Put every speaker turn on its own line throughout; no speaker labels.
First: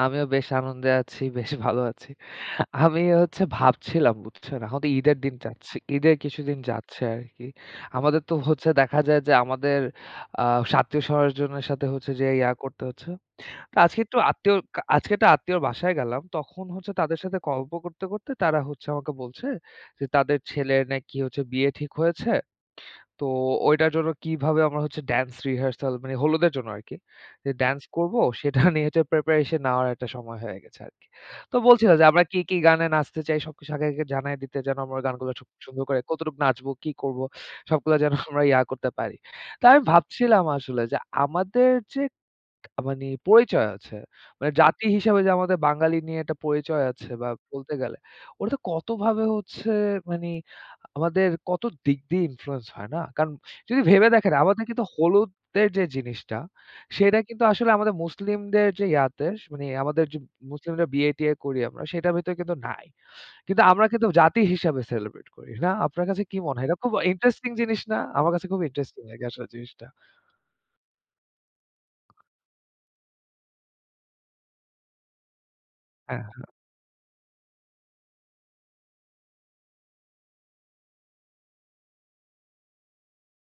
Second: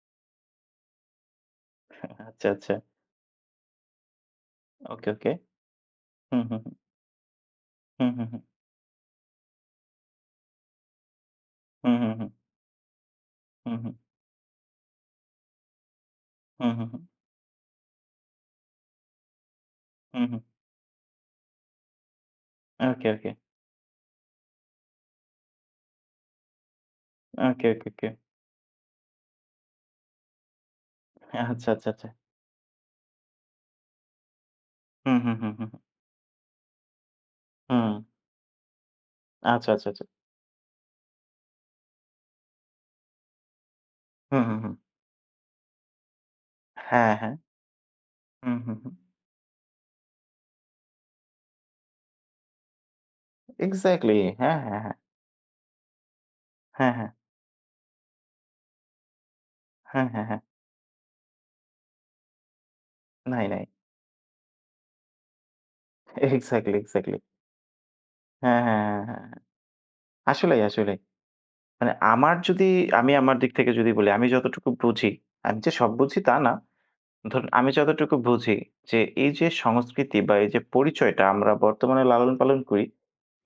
আমিও বেশ আনন্দে আছি, বেশ ভালো আছি।
হ্যাঁ, আচ্ছা, আচ্ছা।
আমিও হচ্ছে ভাবছিলাম বুঝছেন। এখন তো
ওকে,
ঈদের
ওকে।
দিন যাচ্ছে। ঈদের
হুম,
কিছুদিন
হুম, হুম।
যাচ্ছে আরকি।
হুম,
আমাদের
হুম,
তো
হুম।
হচ্ছে দেখা যায় যে, আমাদের আ আত্মীয়-স্বজনের সাথে
হুম, হুম,
যে
হুম।
ইয়া করতে হচ্ছে।
হুম,
তো
হুম।
আজকে একটু আত্মীয় কা আজকে একটা আত্মীয়র বাসায় গেলাম। তখন
হুম, হুম,
হচ্ছে
হুম।
তাদের সাথে গল্প করতে, করতে তারা হচ্ছে আমাকে বলছে, যে তাদের
উহু।
ছেলের নাকি হচ্ছে বিয়ে ঠিক হয়েছে।
ওকে,
তো
ওকে।
ঐটার জন্য কিভাবে আমার হচ্ছে, ড্যান্স রিহার্সাল মানে, হলুদের জন্য আরকি। যে
ওকে,
ড্যান্স
ওকে, ওকে।
করব সেটা নিয়ে যে প্রিপারেশন নেওয়ার একটা সময় হয়ে গেছে আরকি। তো
আচ্ছা, আচ্ছা,
বলছিল যে,
আচ্ছা।
আমরা কি, কি গানে নাচতে চাই? সবকিছু আগে, আগে জানায় দিতে যেন, আমরা
হুম,
গানগুলো
হুম,
সু
হুম, হুম।
সুন্দর করে কতটুকু নাচবো, কি করব? সবগুলা
হুম।
যেন আমরা ইয়া করতে পারি। তো
আচ্ছা,
আমি
আচ্ছা, আচ্ছা।
ভাবছিলাম আসলে যে আমাদের যে মানে পরিচয় আছে,
হু,
মানি
হু, হু।
জাতি হিসেবে যে আমাদের বাঙালি নিয়ে একটা পরিচয় আছে
হ্যাঁ,
বা
হ্যাঁ।
বলতে গেলে, ওটাতে
উহু। হু।
কতভাবে হচ্ছে মানে, আমাদের কত দিক দিয়ে ইনফ্লুয়েন্স হয়, না? কারণ যদি ভেবে
এক্সাক্টলি।
দেখেন,
হ্যাঁ,
আমাদের
হ্যাঁ,
কিন্তু
হ্যাঁ।
হলুদের যে জিনিসটা,
হ্যাঁ, হ্যাঁ।
সেটা কিন্তু আসলে আমাদের মুসলিমদের যে ইয়াতে মানে, আমাদের
হ্যাঁ, হ্যাঁ, হ্যাঁ।
মুসলিমরা বিয়ে-টিয়ে করি আমরা, সেটার ভেতরে কিন্তু নাই।
নাই,
কিন্তু
নাই।
আমরা কিন্তু জাতি হিসেবে সেলিব্রেট করি। না? আপনার কাছে কি মনে হয়?
এক্সাক্টলি,
এটা খুব
এক্সাক্টলি।
ইন্টারেস্টিং জিনিস না? আমার কাছে
হ্যাঁ,
খুব
হ্যাঁ, হ্যাঁ,
ইন্টারেস্টিং
হ্যাঁ,
লাগে
হ্যাঁ।
আসলে জিনিসটা।
আসলেই, আসলেই। মানে আমার যদি, আমি আমার দিক থেকে যদি বলি। আমি যতটুকু বুঝি, আমি যে সব বুঝি,
হ্যাঁ,
তা
হ্যাঁ।
না। ধরুন আমি যতটুকু বুঝি, যে এই যে সংস্কৃতি বা এই যে পরিচয়টা আমরা বর্তমানে লালন পালন করি,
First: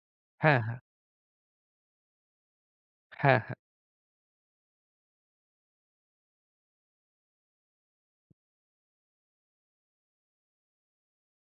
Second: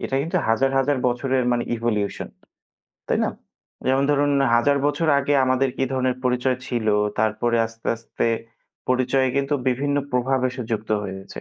এটা কিন্তু
হ্যাঁ,
হাজার,
হ্যাঁ।
হাজার বছরের মানে ইভোলিউশন। তাই না?
হ্যাঁ, হ্যাঁ।
যেমন ধরুন হাজার বছর আগে আমাদের কি ধরনের পরিচয় ছিল? তারপরে আস্তে, আস্তে পরিচয় কিন্তু বিভিন্ন প্রভাব এসে যুক্ত হয়েছে।